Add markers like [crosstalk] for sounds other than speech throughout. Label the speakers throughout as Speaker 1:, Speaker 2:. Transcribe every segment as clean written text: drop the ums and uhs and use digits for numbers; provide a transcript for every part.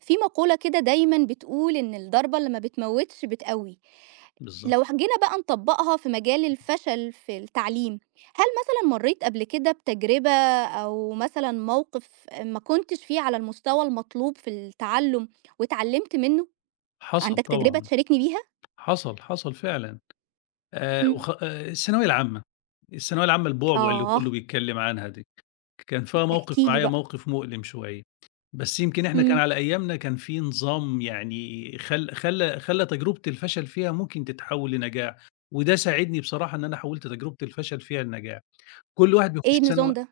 Speaker 1: في مقولة كده دايمًا بتقول إن الضربة اللي ما بتموّتش بتقوّي.
Speaker 2: بالضبط.
Speaker 1: لو ح جينا بقى نطبّقها في مجال الفشل في التعليم، هل مثلًا مرّيت قبل كده بتجربة أو مثلًا موقف ما كنتش فيه على المستوى المطلوب في التعلُّم واتعلّمت منّه؟
Speaker 2: حصل
Speaker 1: عندك تجربة
Speaker 2: طبعًا،
Speaker 1: تشاركني بيها؟
Speaker 2: حصل، حصل فعلًا.
Speaker 1: إمم.
Speaker 2: وخ الثانوية العامة، الثانوية العامة البُعبُع اللي
Speaker 1: آه،
Speaker 2: كُلّه بيتكلّم عنها دي، كان فيها موقف
Speaker 1: احكِ لي
Speaker 2: معايا
Speaker 1: بقى.
Speaker 2: موقف مؤلم شوية، بس يمكن إحنا كان
Speaker 1: إمم.
Speaker 2: على أيامنا كان في نظام يعني خل خلّى خلّى تجربة الفشل فيها ممكن تتحوّل لنجاح، وده ساعدني بصراحة إن أنا حوّلت تجربة الفشل فيها لنجاح. كل واحد
Speaker 1: إيه
Speaker 2: بيخُش
Speaker 1: النظام
Speaker 2: ثانوي
Speaker 1: ده؟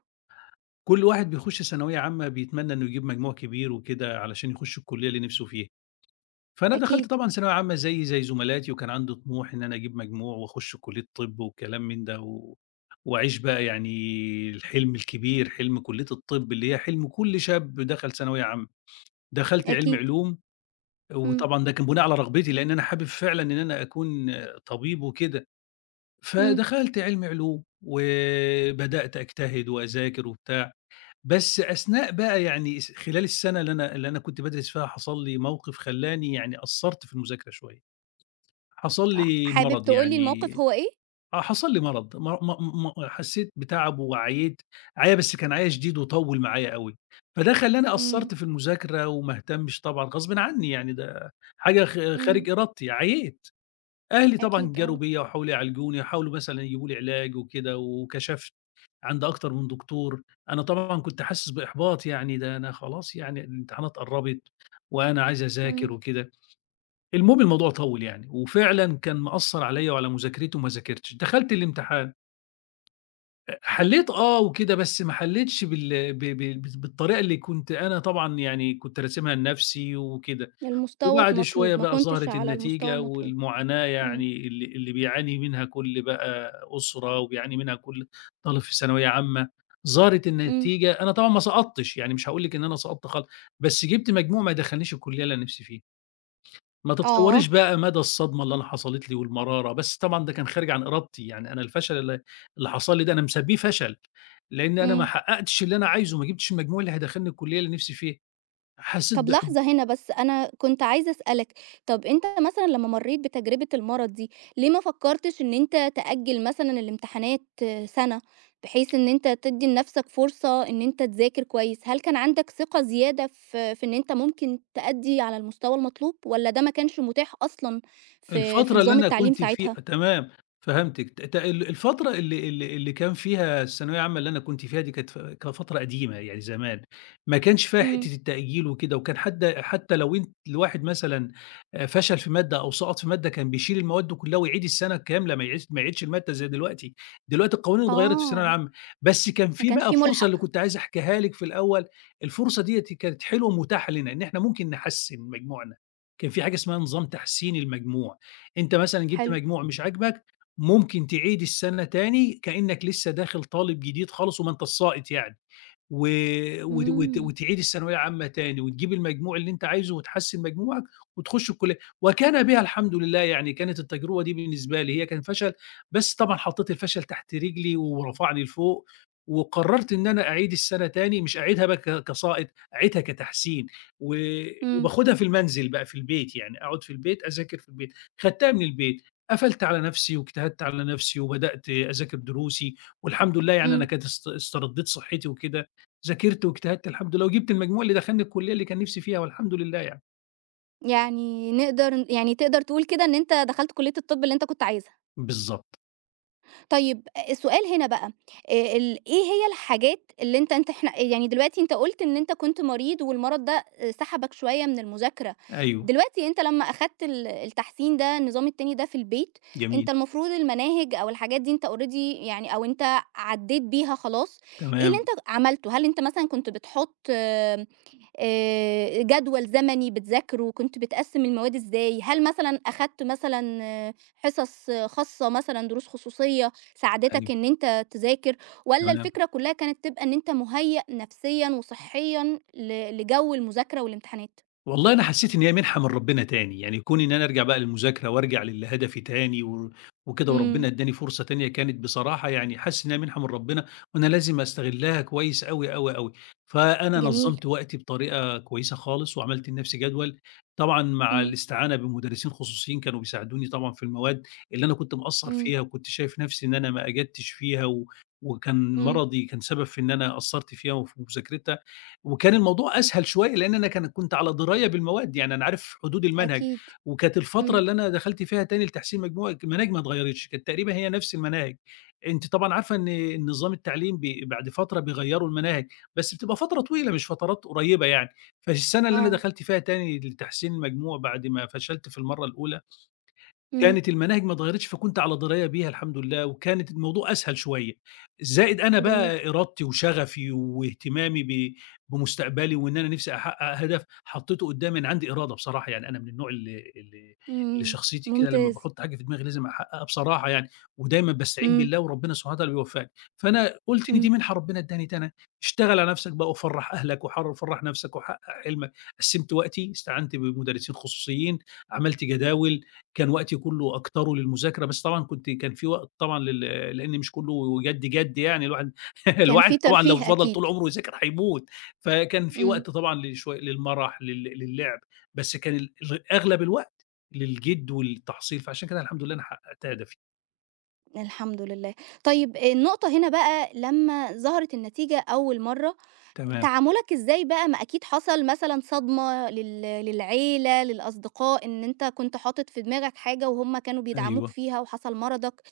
Speaker 2: كل واحد بيخُش ثانوية عامة بيتمنّى إنه يجيب مجموع كبير وكده علشان يخُش الكُلّية اللي نِفْسه فيها. فأنا دخلت
Speaker 1: أكيد،
Speaker 2: طبعًا ثانوية عامة زي زملاتي، وكان عندي طموح إن أنا أجيب مجموع وأخش كلية طِب وكلام من ده، وأعيش بقى يعني الحلم الكبير، حلم كلية الطِب اللي هي حلم كل شاب دخل ثانوية عامة. دخلت علمي
Speaker 1: أكيد.
Speaker 2: علوم،
Speaker 1: إمم،
Speaker 2: وطبعًا ده كان بناء على رغبتي، لإن أنا حابب فعلًا إن أنا أكون طبيب وكده.
Speaker 1: إمم.
Speaker 2: فدخلت علمي علوم، وبدأت أجتهد وأذاكر وبتاع، بس أثناء بقى يعني خلال السنة اللي أنا كنت بادرس فيها حصل لي موقف خلّاني يعني قصّرت في المذاكرة شوية. حصل لي
Speaker 1: حابب
Speaker 2: مرض
Speaker 1: تقول لي الموقف
Speaker 2: يعني
Speaker 1: هو إيه؟
Speaker 2: آه، حصل لي مرض م م م حسيت بتعب وعييت عيا بس كان عيا شديد وطوّل معايا أوي، فده خلّاني
Speaker 1: إمم،
Speaker 2: قصّرت في المذاكرة وما اهتمش طبعًا غصبٍ عني يعني ده حاجة
Speaker 1: إمم.
Speaker 2: خارج إرادتي، عييت. أهلي طبعًا
Speaker 1: أكيد
Speaker 2: جاروا
Speaker 1: آه.
Speaker 2: بيّا وحاولوا يعالجوني وحاولوا مثلًا يجيبوا لي علاج وكده وكشفت عند أكتر من دكتور، أنا طبعًا كنت حاسس بإحباط يعني ده أنا خلاص يعني الامتحانات قرّبت وأنا عايز
Speaker 1: إمم.
Speaker 2: أذاكر وكده. المهم الموضوع طوّل يعني، وفعلًا كان مأثّر عليَّ وعلى مذاكرتي وما ذاكرتش، دخلت الامتحان حلّيت آه وكده، بس ما حلّيتش بال ب ب بالطريقة اللي كنت أنا طبعًا يعني كنت راسمها لنفسي وكده،
Speaker 1: المستوى
Speaker 2: وبعد شوية
Speaker 1: المطلوب، ما
Speaker 2: بقى
Speaker 1: كنتش
Speaker 2: ظهرت
Speaker 1: على المستوى
Speaker 2: النتيجة
Speaker 1: المطلوب.
Speaker 2: والمعاناة
Speaker 1: إمم،
Speaker 2: يعني اللي بيعاني منها كل بقى أسرة وبيعاني منها كل طالب في ثانوية عامة، ظهرت
Speaker 1: إمم،
Speaker 2: النتيجة أنا طبعًا ما سقطتش، يعني مش هاقول لِك إن أنا سقطت خالص، بس جِبت مجموع ما يدخّلنيش الكلية اللي أنا نفسي فيها. ما
Speaker 1: آه،
Speaker 2: تتصوريش بقى مدى الصدمة اللي أنا حصلت لي والمرارة، بس طبعًا ده كان خارج عن إرادتي، يعني أنا الفشل اللي حصل لي ده أنا مسميه فشل، لإن أنا ما
Speaker 1: إمم.
Speaker 2: حققتش اللي أنا عايزه، ما جبتش المجموع اللي هيدخّلني الكلية اللي نفسي فيها، حسيت
Speaker 1: طب
Speaker 2: ب
Speaker 1: لحظة هنا بس، أنا كنت عايزة أسألك، طب أنت مثلًا لمّا مرّيت بتجربة المرض دي، ليه ما فكّرتش إن أنت تأجّل مثلًا الامتحانات سَنة، بحيث إن أنت تدّي لنَفْسك فرصة إن أنت تذاكر كويس؟ هل كان عندك ثقة زيادة في إن أنت ممكن تأدّي على المستوى المطلوب، والّا ده ما كانش متاح أصلًا في
Speaker 2: الفترة اللي
Speaker 1: نظام
Speaker 2: أنا
Speaker 1: التعليم
Speaker 2: كنت في
Speaker 1: ساعتها؟
Speaker 2: تمام، فهمتِك، ت ت ال الفترة اللي كان فيها الثانوية العامة اللي أنا كنت فيها دي كانت كانت فترة قديمة يعني زمان، ما كانش فيها
Speaker 1: إمم،
Speaker 2: حتّة التأجيل وكده، وكان حد حتى لو أنت الواحد مثلًا فشل في مادة أو سقط في مادة كان بيشيل المواد كلها ويعيد السنة كاملة ما يعيدش المادة زي دلوقتي، دلوقتي القوانين اتغيّرت في الثانوية
Speaker 1: آه،
Speaker 2: العامة، بس كان
Speaker 1: ما
Speaker 2: في
Speaker 1: كانش
Speaker 2: بقى
Speaker 1: في
Speaker 2: فرصة اللي
Speaker 1: مُلحق،
Speaker 2: كنت عايز أحكيها لِك في الأول، الفرصة ديّة كانت حلوة ومتاحة لنا إن إحنا ممكن نحسّن مجموعنا، كان في حاجة اسمها نظام تحسين المجموع. أنت مثلًا جِبت
Speaker 1: حلو،
Speaker 2: مجموع مش عاجبك، ممكن تعيد السنة تاني كإنّك لسّه داخل طالب جديد خالص وما أنتش ساقط يعني. و وت وت
Speaker 1: إمم.
Speaker 2: وتعيد الثانوية عامة تاني وتجيب المجموع اللي أنت عايزه وتحسّن مجموعك وتخُش الكلية، وكان بها الحمد لله، يعني كانت التجربة دي بالنسبة لي هي كان فشل، بس طبعًا حطّيت الفشل تحت رجلي ورفعني لفوق، وقرّرت إن أنا أعيد السَنة تاني، مش أعيدها بقى كسائط، أعيدها كتحسين و
Speaker 1: إمم،
Speaker 2: وباخدها في المنزل بقى في البيت، يعني أقعد في البيت أذاكر في البيت، خدتها من البيت، قفلت على نَفْسي واجتهدت على نَفْسي وبدأت أذاكر دروسي والحمد لله يعني أنا
Speaker 1: إمم،
Speaker 2: كانت استردّيت صحّتي وكده ذاكرت واجتهدت الحمد لله، وجِبت المجموع اللي دخّلني الكلية اللي كان نِفْسي فيها والحمد لله يعني.
Speaker 1: يعني نقدر ن يعني تقدر تقول كده إن أنت دخلت كلية الطب اللي أنت كنت عايزها.
Speaker 2: بالضبط،
Speaker 1: طيب السؤال هنا بقى ال إيه هي الحاجات اللي أنت أنت إحنا يعني دلوقتي أنت قُلت إن أنت كنت مريض والمرض ده سحبك شوية من المذاكرة،
Speaker 2: أيوه،
Speaker 1: دلوقتي أنت لمّا أخدت التحسين ده النظام التاني ده في البيت،
Speaker 2: جميل،
Speaker 1: أنت المفروض المناهج أو الحاجات دي أنت already يعني أو أنت عدّيت بيها خلاص، إيه اللي
Speaker 2: تمام،
Speaker 1: أنت عملته؟ هل أنت مثلًا كنت بتحُط جدول زمني بتذاكره، كنت بتقسّم المواد إزاي؟ هل مثلًا أخدت مثلًا حصص خاصة مثلًا، دروس خصوصية ساعدتك
Speaker 2: أيوه،
Speaker 1: إن أنت تذاكر، والّا
Speaker 2: تمام.
Speaker 1: الفكرة كلّها كانت تبقى إن أنت مُهيأ نفسيًا وصحيًا لجو المذاكرة والامتحانات؟
Speaker 2: والله أنا حسّيت إن هي مِنحة من ربنا تاني، يعني كوني إن أنا أرجع بقى للمذاكرة وأرجع لهدفي تاني وكده
Speaker 1: إمم،
Speaker 2: وربنا ادّاني فرصة تانية كانت بصراحة يعني حاسس إنها مِنحة من ربنا وأنا لازم أستغلّها كويس أوي، أوي، أوي. فأنا
Speaker 1: جميل،
Speaker 2: نظّمت وقتي بطريقة كويسة خالص وعملت لنَفْسي جدول، طبعًا مع
Speaker 1: إمم،
Speaker 2: الاستعانة بمدرسين خصوصيين كانوا بيساعدوني طبعًا في المواد اللي أنا كنت مقصّر
Speaker 1: إمم،
Speaker 2: فيها وكنت شايف نَفْسي إن أنا ما أجدتش فيها وكان
Speaker 1: إمم،
Speaker 2: مرضي كان سبب في إن أنا قصّرت فيها وفي مذاكرتها. وكان الموضوع أسهل شوية لإن أنا كنت على دراية بالمواد، يعني أنا عارف حدود المنهج،
Speaker 1: أكيد،
Speaker 2: وكانت الفترة
Speaker 1: إمم،
Speaker 2: اللي أنا دخلت فيها تاني لتحسين مجموع المناهج ما اتغيّرتش، كانت تقريبًا هي نفس المناهج. أنتِ طبعًا عارفة إن النظام التعليم بعد فترة بيغيّروا المناهج، بس بتبقى فترة طويلة مش فترات قريّبة يعني، فالسنة اللي أنا
Speaker 1: آه،
Speaker 2: دخلت فيها تاني لتحسين المجموع بعد ما فشلت في المرّة الأولى
Speaker 1: إمم،
Speaker 2: كانت المناهج ما اتغيّرتش، فكنت على دراية بيها الحمد لله، وكانت الموضوع أسهل شوية، زائد أنا
Speaker 1: جميل،
Speaker 2: بقى إرادتي وشغفي واهتمامي بمستقبلي وإن أنا نِفْسي أحقق هدف حطّيته قدّامي، أنا عندي إرادة بصراحة، يعني أنا من النوع اللي
Speaker 1: إمم،
Speaker 2: شخصيتي كده لمّا
Speaker 1: ممتاز،
Speaker 2: باحُط حاجة في دماغي لازم أحققها بصراحة يعني، ودايمًا باستعين
Speaker 1: إمم،
Speaker 2: بالله وربنا سبحانه وتعالى بيوفّقني، فأنا قُلت إن
Speaker 1: إمم،
Speaker 2: دي منحة ربنا ادّاني دي أنا اشتغل على نَفْسك بقى وفرّح أهلك وفرّح نَفْسك وحقق حلمك، قسّمت وقتي، استعنت بمدرسين خصوصيين، عملت جداول، كان وقتي كُلّه أكتره للمذاكرة، بس طبعًا كان في وقت طبعًا لإن مش كُلّه جَد، جَد يعني الواحد [laughs]
Speaker 1: كان في
Speaker 2: الواحد طبعًا لو
Speaker 1: ترفيه
Speaker 2: فضل طول
Speaker 1: أكيد،
Speaker 2: عمره يذاكر هيموت، فكان في
Speaker 1: إمم.
Speaker 2: وقت طبعًا لشوي للمَرَح، للعب، بس كان ال ال أغلب الوقت للجِد والتحصيل، فعشان كده الحمد لله أنا حققت هدفي.
Speaker 1: الحمد لله. طيب آه، النقطة هنا بقى لمّا ظهرت النتيجة أول مرّة،
Speaker 2: تمام،
Speaker 1: تعاملك إزاي بقى؟ ما أكيد حصل مثلًا صدمة للعيلة، للأصدقاء، إن أنت كنت حاطط في دماغك حاجة وهُم كانوا بيدعموك
Speaker 2: أيوه،
Speaker 1: فيها وحصل مرضك.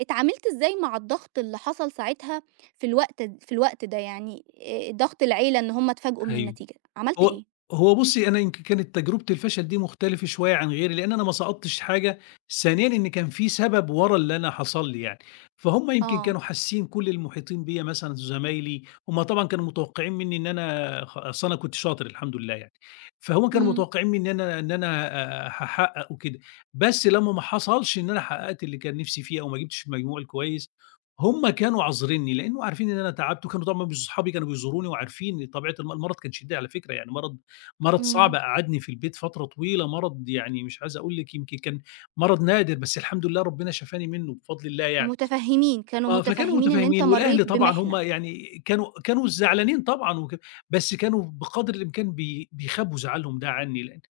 Speaker 1: اتعاملت إزاي مع الضغط اللي حصل ساعتها في الوقت ده يعني ضغط العيلة إن هُم اتفاجئوا من
Speaker 2: أيوه.
Speaker 1: النتيجة، عملت
Speaker 2: هو
Speaker 1: إيه؟
Speaker 2: هو بُصّي، أنا يمكن كانت تجربة الفشل دي مختلفة شوية عن غيري، لإن أنا ما سقطتش حاجة، ثانيًا إن كان في سبب ورا اللي أنا حصل لي يعني، فهُم يمكن
Speaker 1: آه.
Speaker 2: كانوا حاسين كل المحيطين بيّا مثلًا زمايلي، هُم طبعًا كانوا متوقعين منّي إن أنا أصل أنا كنت شاطر الحمد لله يعني، فهُم كانوا
Speaker 1: إمم،
Speaker 2: متوقعين منّي إن أنا هاحقق وكده، بس لمّا ما حصلش إن أنا حققت اللي كان نِفْسي فيه أو ما جِبتش المجموع الكويس هم كانوا عاذرينّي، لإنه عارفين إن أنا تعبت، وكانوا طبعًا مش صحابي كانوا بيزوروني وعارفين طبيعة المرض كان شديد على فكرة، يعني مرض مرض صعب
Speaker 1: إمم.
Speaker 2: قعّدني في البيت فترة طويلة، مرض يعني مش عايز أقول لِك يمكن كان مرض نادر، بس الحمد لله ربنا شفاني منّه بفضل الله يعني.
Speaker 1: مُتفهّمين، كانوا
Speaker 2: آه، فكانوا
Speaker 1: مُتفهّمين إن أنت
Speaker 2: متفاهمين،
Speaker 1: مرّيت
Speaker 2: والأهل طبعًا هم
Speaker 1: بمِحنة.
Speaker 2: يعني كانوا كانوا زعلانين طبعًا بس كانوا بقدر الإمكان بيخبّوا زعلهم ده عني، لإن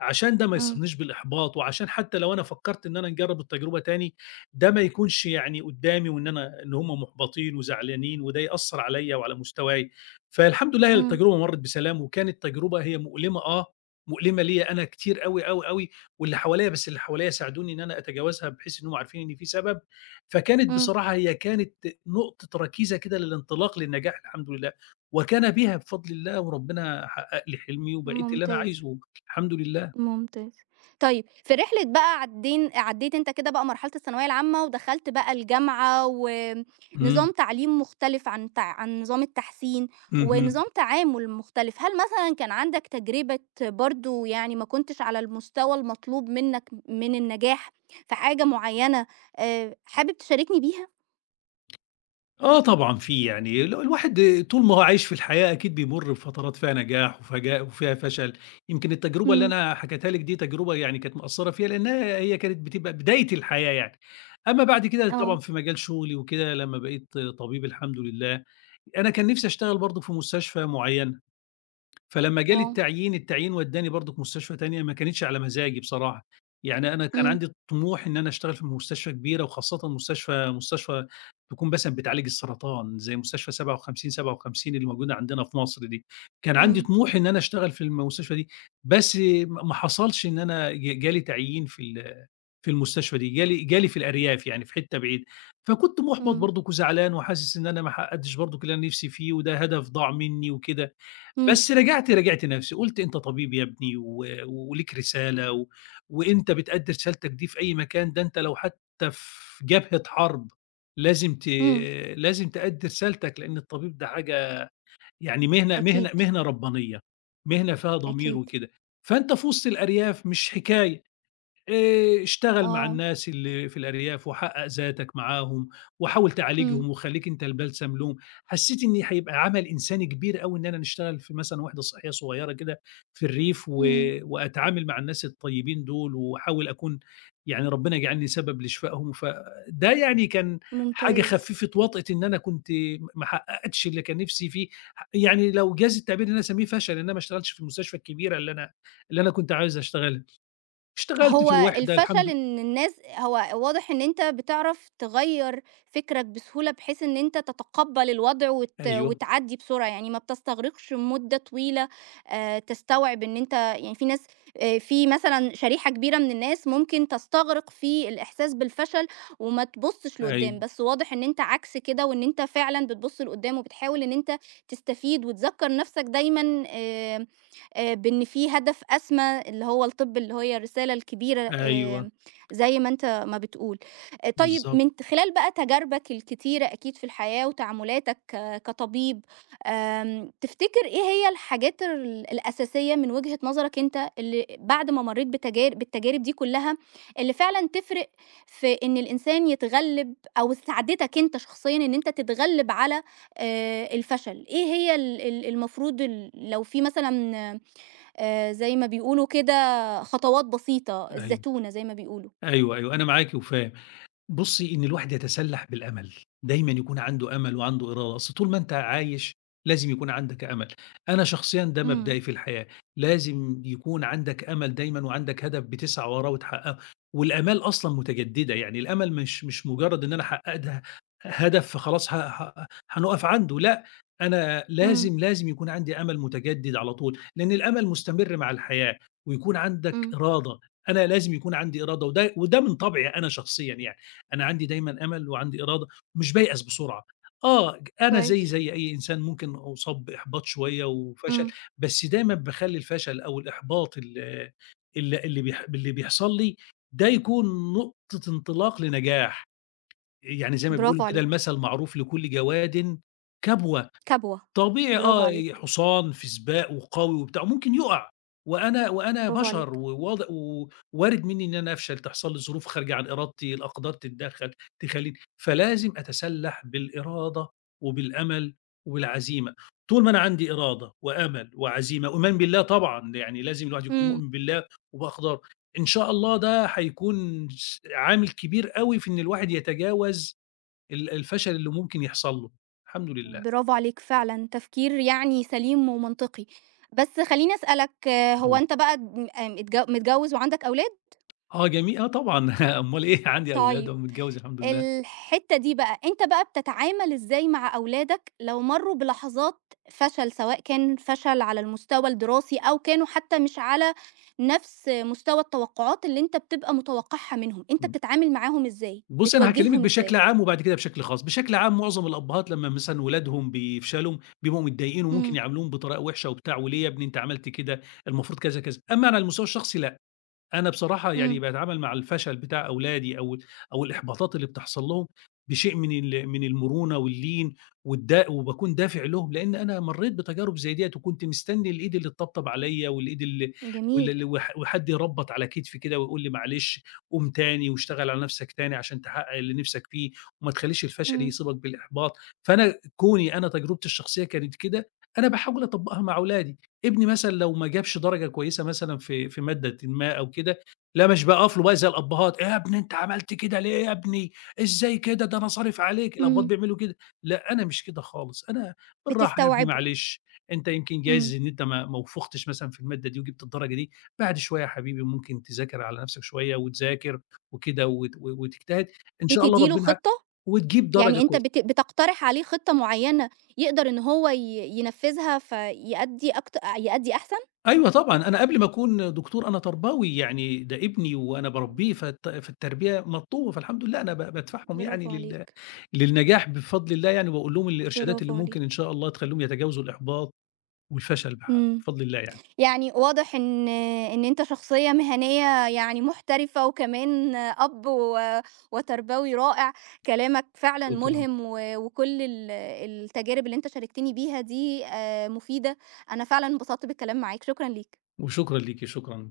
Speaker 2: عشان ده ما
Speaker 1: إمم،
Speaker 2: يصيبنيش بالإحباط، وعشان حتى لو أنا فكّرت إن أنا نجرّب التجربة تاني، ده ما يكونش يعني قدّامي وإن أنا إن هم مُحبطين وزعلانين وده يأثّر عليّا وعلى مستواي. فالحمد لله هي
Speaker 1: إمم،
Speaker 2: التجربة مرّت بسلام، وكانت تجربة هي مؤلمة آه، مؤلمة ليّا أنا كتير أوي، أوي، أوي، واللي حواليّا بس اللي حواليّا ساعدوني إن أنا أتجاوزها بحيث إنهم عارفين إن في سبب فكانت
Speaker 1: إمم.
Speaker 2: بصراحة هي كانت نقطة ركيزة كده للانطلاق للنجاح الحمد لله، وكان بها بفضل الله وربنا حقق لي حلمي وبقيت اللي أنا
Speaker 1: ممتاز،
Speaker 2: عايزه الحمد لله.
Speaker 1: ممتاز. طيب في رحلة بقى عدّيت أنت كده بقى مرحلة الثانوية العامة ودخلت بقى الجامعة
Speaker 2: إمم،
Speaker 1: ونظام تعليم مختلف عن نظام التحسين،
Speaker 2: اهم.
Speaker 1: ونظام تعامل مختلف، هل مثلًا كان عندك تجربة برضه يعني ما كنتش على المستوى المطلوب منّك من النجاح في حاجة معيّنة حابب تشاركني بيها؟
Speaker 2: آه طبعًا في يعني الواحد طول ما هو عايش في الحياة أكيد بيمُر بفترات فيها نجاح وفيها فشل، يمكن التجربة اللي
Speaker 1: إمم،
Speaker 2: أنا حكيتها لِك دي تجربة يعني كانت مأثّرة فيّا لأنها هي كانت بتبقى بداية الحياة يعني. أمّا بعد كده طبعًا
Speaker 1: آه،
Speaker 2: في مجال شغلي وكده لمّا بقيت طبيب الحمد لله، أنا كان نِفْسي أشتغل برضه في مستشفى معيّنة. فلمّا جالي
Speaker 1: آه،
Speaker 2: التعيين، التعيين ودّاني برضك مستشفى تانية ما كانتش على مزاجي بصراحة، يعني أنا كان
Speaker 1: إمم،
Speaker 2: عندي طموح إن أنا أشتغل في مستشفى كبيرة وخاصةً مستشفى تكون مثلًا بتعالج السرطان زي مستشفى 57 57 اللي موجودة عندنا في مصر دي، كان عندي
Speaker 1: إمم،
Speaker 2: طموح إن أنا أشتغل في المستشفى دي، بس ما حصلش إن أنا جالي تعيين في في المستشفى دي، جالي في الأرياف يعني في حتة بعيدة، فكنت مُحبَط
Speaker 1: إمم،
Speaker 2: برضك وزعلان وحاسس إن أنا ما حققتش برضك اللي أنا نفسي فيه وده هدف ضاع منّي وكده.
Speaker 1: إمم،
Speaker 2: بس راجعت نفسي، قُلت أنت طبيب يا ابني وليك رسالة وأنت بتأدّي رسالتك دي في أي مكان، ده أنت لو حتى في جبهة حرب لازم ت
Speaker 1: إمم،
Speaker 2: لازم تأدّي رسالتك، لإن الطبيب ده حاجة يعني مهنة
Speaker 1: أكيد،
Speaker 2: مهنة مهنة ربانية، مهنة فيها ضمير
Speaker 1: أكيد،
Speaker 2: وكده، فأنت في وسط الأرياف مش حكاية. اشتغل مع
Speaker 1: آه،
Speaker 2: الناس اللي في الأرياف وحقق ذاتك معاهم، وحاول
Speaker 1: إمم،
Speaker 2: تعالجهم وخلّيك أنت البلسم لهم، حسّيت إن هيبقى عمل إنساني كبير أوي إن أنا نشتغل في مثلًا وحدة صحية صغيرة كده في الريف
Speaker 1: إمم.
Speaker 2: وأتعامل مع الناس الطيبين دول، واحاول أكون يعني ربنا يجعلني سبب لشفائهم، فده يعني كان حاجة
Speaker 1: ممتاز.
Speaker 2: خفّفت وطأة إن أنا كنت ما حققتش اللي كان نفسي فيه، يعني لو جاز التعبير إن أنا أسميه فشل إن أنا ما اشتغلتش في المستشفى الكبيرة اللي أنا كنت عايز أشتغلها. اشتغلت في الوِحدة الحمد لله.
Speaker 1: هو واضح إن أنت بتعرف تغيّر فكرك بسهولة، بحيث إن أنت تتقبّل الوضع
Speaker 2: أيوه،
Speaker 1: وتعدّي بسرعة، يعني ما بتستغرقش مدة طويلة تستوعب إن أنت يعني في ناس في مثلًا شريحة كبيرة من الناس ممكن تستغرق في الإحساس بالفشل وما تبُصّش لقدّام،
Speaker 2: أيوه،
Speaker 1: بس واضح إن أنت عكس كده، وإن أنت فعلًا بتبُص لقدّام وبتحاول إن أنت تستفيد وتذكّر نَفْسك دايمًا بإن في هدف أسمى اللي هو الطب اللي هي الرسالة الكبيرة
Speaker 2: أيوه،
Speaker 1: زي ما أنت ما بتقول. طيب
Speaker 2: بالضبط،
Speaker 1: من ت خلال بقى تجاربك الكتيرة أكيد في الحياة وتعاملاتك ك كطبيب، تفتكر إيه هي الحاجات الأساسية من وجهة نظرك أنت اللي بعد ما مرّيت بالتجارب دي كلها، اللي فعلًا تفرق في إن الإنسان يتغلب أو ساعدتك أنت شخصيًا إن أنت تتغلب على الفشل؟ إيه هي ال ال المفروض ال لو في مثلًا زي ما بيقولوا كده خطوات بسيطة،
Speaker 2: أيوه،
Speaker 1: الزتونة زي ما بيقولوا.
Speaker 2: أيوه، أيوه، أنا معاكِ وفاهم. بُصّي، إن الواحد يتسلّح بالأمل، دايمًا يكون عنده أمل وعنده إرادة، أصل طول ما أنت عايش لازم يكون عندك أمل، أنا شخصيًا ده
Speaker 1: إمم،
Speaker 2: مبدئي في الحياة، لازم يكون عندك أمل دايمًا وعندك هدف بتسعى وراه وتحققه، والآمال أصلًا متجددة، يعني الأمل مش مجرد إن أنا حققت هدف فخلاص ه ه هنقف عنده، لأ، أنا
Speaker 1: إمم،
Speaker 2: لازم، لازم يكون عندي أمل متجدد على طول، لأن الأمل مستمر مع الحياة، ويكون عندك
Speaker 1: إمم،
Speaker 2: إرادة، أنا لازم يكون عندي إرادة، وده من طبعي أنا شخصيًا يعني. أنا عندي دايمًا أمل وعندي إرادة ومش بيأس بسرعة. آه، أنا زيي
Speaker 1: كويس،
Speaker 2: زي أي إنسان ممكن أُصاب بإحباط شوية وفشل،
Speaker 1: إمم.
Speaker 2: بس دايمًا باخلّي الفشل أو الإحباط ال ال اللي بيح اللي بيحصل لي ده يكون نقطة انطلاق لنجاح. يعني زي ما
Speaker 1: برافو
Speaker 2: بيقولوا كده
Speaker 1: عليك،
Speaker 2: المثل المعروف لكل جواد كبوة.
Speaker 1: كبوة،
Speaker 2: طبيعي
Speaker 1: برافو
Speaker 2: آه،
Speaker 1: عليك،
Speaker 2: حصان في سباق وقوي وبتاع، وممكن يُقع، وأنا
Speaker 1: برافو
Speaker 2: بشر
Speaker 1: عليك.
Speaker 2: ووارد منّي إن أنا أفشل، تحصل لي ظروف خارجة عن إرادتي، الأقدار تتدخّل تخلّيني فلازم أتسلّح بالإرادة وبالأمل وبالعزيمة، طول ما أنا عندي إرادة وأمل وعزيمة وإيمان بالله طبعًا، يعني لازم الواحد يكون
Speaker 1: إمم.
Speaker 2: مؤمن بالله وبأقداره، إن شاء الله ده هيكون عامل كبير أوي في إن الواحد يتجاوز الفشل اللي ممكن يحصل له، الحمد لله.
Speaker 1: برافو عليك فعلًا، تفكير يعني سليم ومنطقي. بس خلّيني أسألك، هو أنت بقى م متج متجوّز وعندك أولاد؟
Speaker 2: آه جميل آه طبعًا [laughs] أمّال إيه عندي أولاد
Speaker 1: طيب.
Speaker 2: وأهو متجوّز الحمد لله،
Speaker 1: الحتّة دي بقى، أنت بقى بتتعامل إزاي مع أولادك لو مرّوا بلحظات فشل، سواء كان فشل على المستوى الدراسي أو كانوا حتى مش على نفس مستوى التوقعات اللي أنت بتبقى متوقعها منهم، أنت
Speaker 2: إمم.
Speaker 1: بتتعامل معاهم إزاي،
Speaker 2: بُصّي أنا هاكلّمِك
Speaker 1: بتوجّههم
Speaker 2: بشكل
Speaker 1: إزاي؟
Speaker 2: عام وبعد كده بشكل خاص، بشكل عام معظم الأبهات لمّا مثلًا ولادهم بيفشلوا بيبقوا متضايقين وممكن
Speaker 1: إمم،
Speaker 2: يعاملوهم بطريقة وِحشة وبتاع، وليه يا ابني أنت عملت كده، المفروض كذا، كذا، أمّا أنا على المستوى الشخصي لأ. أنا بصراحة يعني
Speaker 1: إمم،
Speaker 2: باتعامل مع الفشل بتاع أولادي أو الإحباطات اللي بتحصل لهم بشيء من المرونة واللين وباكون دافع لهم، لإن أنا مرّيت بتجارب زي ديّة وكنت مستني الإيد اللي تطبطب عليَّ والإيد ال وال
Speaker 1: جميل،
Speaker 2: ال وح وحد يربّط على كتفي كده ويقول لي معلش قوم تاني واشتغل على نفسك تاني عشان تحقق اللي نِفْسك فيه وما تخلّيش الفشل
Speaker 1: إمم،
Speaker 2: يصيبك بالإحباط، فأنا كوني أنا تجربتي الشخصية كانت كده، أنا باحاول أطبّقها مع أولادي. ابني مثلًا لو ما جابش درجة كويسة مثلًا في مادةٍ ما أو كده، لا مش بقف له بقى زي الأبّهات، "إيه يا ابني أنت عملت كده ليه يا ابني؟ إزاي كده؟ ده أنا صارف عليك." الأبّهات
Speaker 1: إمم،
Speaker 2: بيعملوا كده، لأ أنا مش كده خالص، أنا بالراحة يا ابني
Speaker 1: بتستوعبه،
Speaker 2: معلش، أنت يمكن
Speaker 1: إمم،
Speaker 2: جايز إن أنت ما وفقتش مثلًا في المادة دي وجبت الدرجة دي، بعد شوية يا حبيبي ممكن تذاكر على نفسك شوية وتذاكر وكده وت وتجتهد، إن شاء الله
Speaker 1: بتدّي له
Speaker 2: ربنا ع
Speaker 1: خطة؟
Speaker 2: وتجيب درجة
Speaker 1: يعني أنت
Speaker 2: كويسة.
Speaker 1: بتقترح عليه خطة معيّنة يقدر إن هو ينفّذها فيأدّي أكت يأدّي أحسن؟
Speaker 2: أيوه طبعًا، أنا قبل ما أكون دكتور أنا تربوي، يعني ده ابني وأنا باربيه فالتربية مطلوبة، فالحمد لله أنا بادفعهم يعني
Speaker 1: برافو عليك،
Speaker 2: للنجاح بفضل الله يعني، وباقول لهم الإرشادات
Speaker 1: برافو
Speaker 2: اللي ممكن إن
Speaker 1: عليك.
Speaker 2: شاء الله تخليهم يتجاوزوا الإحباط والفشل
Speaker 1: إمم.
Speaker 2: بفضل الله يعني.
Speaker 1: يعني واضح إن أنت شخصية مهنية يعني محترفة، وكمان أب و وتربوي رائع، كلامك فعلًا
Speaker 2: شكرًا،
Speaker 1: ملهم و وكل التجارب اللي أنت شاركتني بيها دي مفيدة، أنا فعلًا انبسطت بالكلام معاك، شكرًا ليك.
Speaker 2: وشكرًا ليكِ، شكرًا.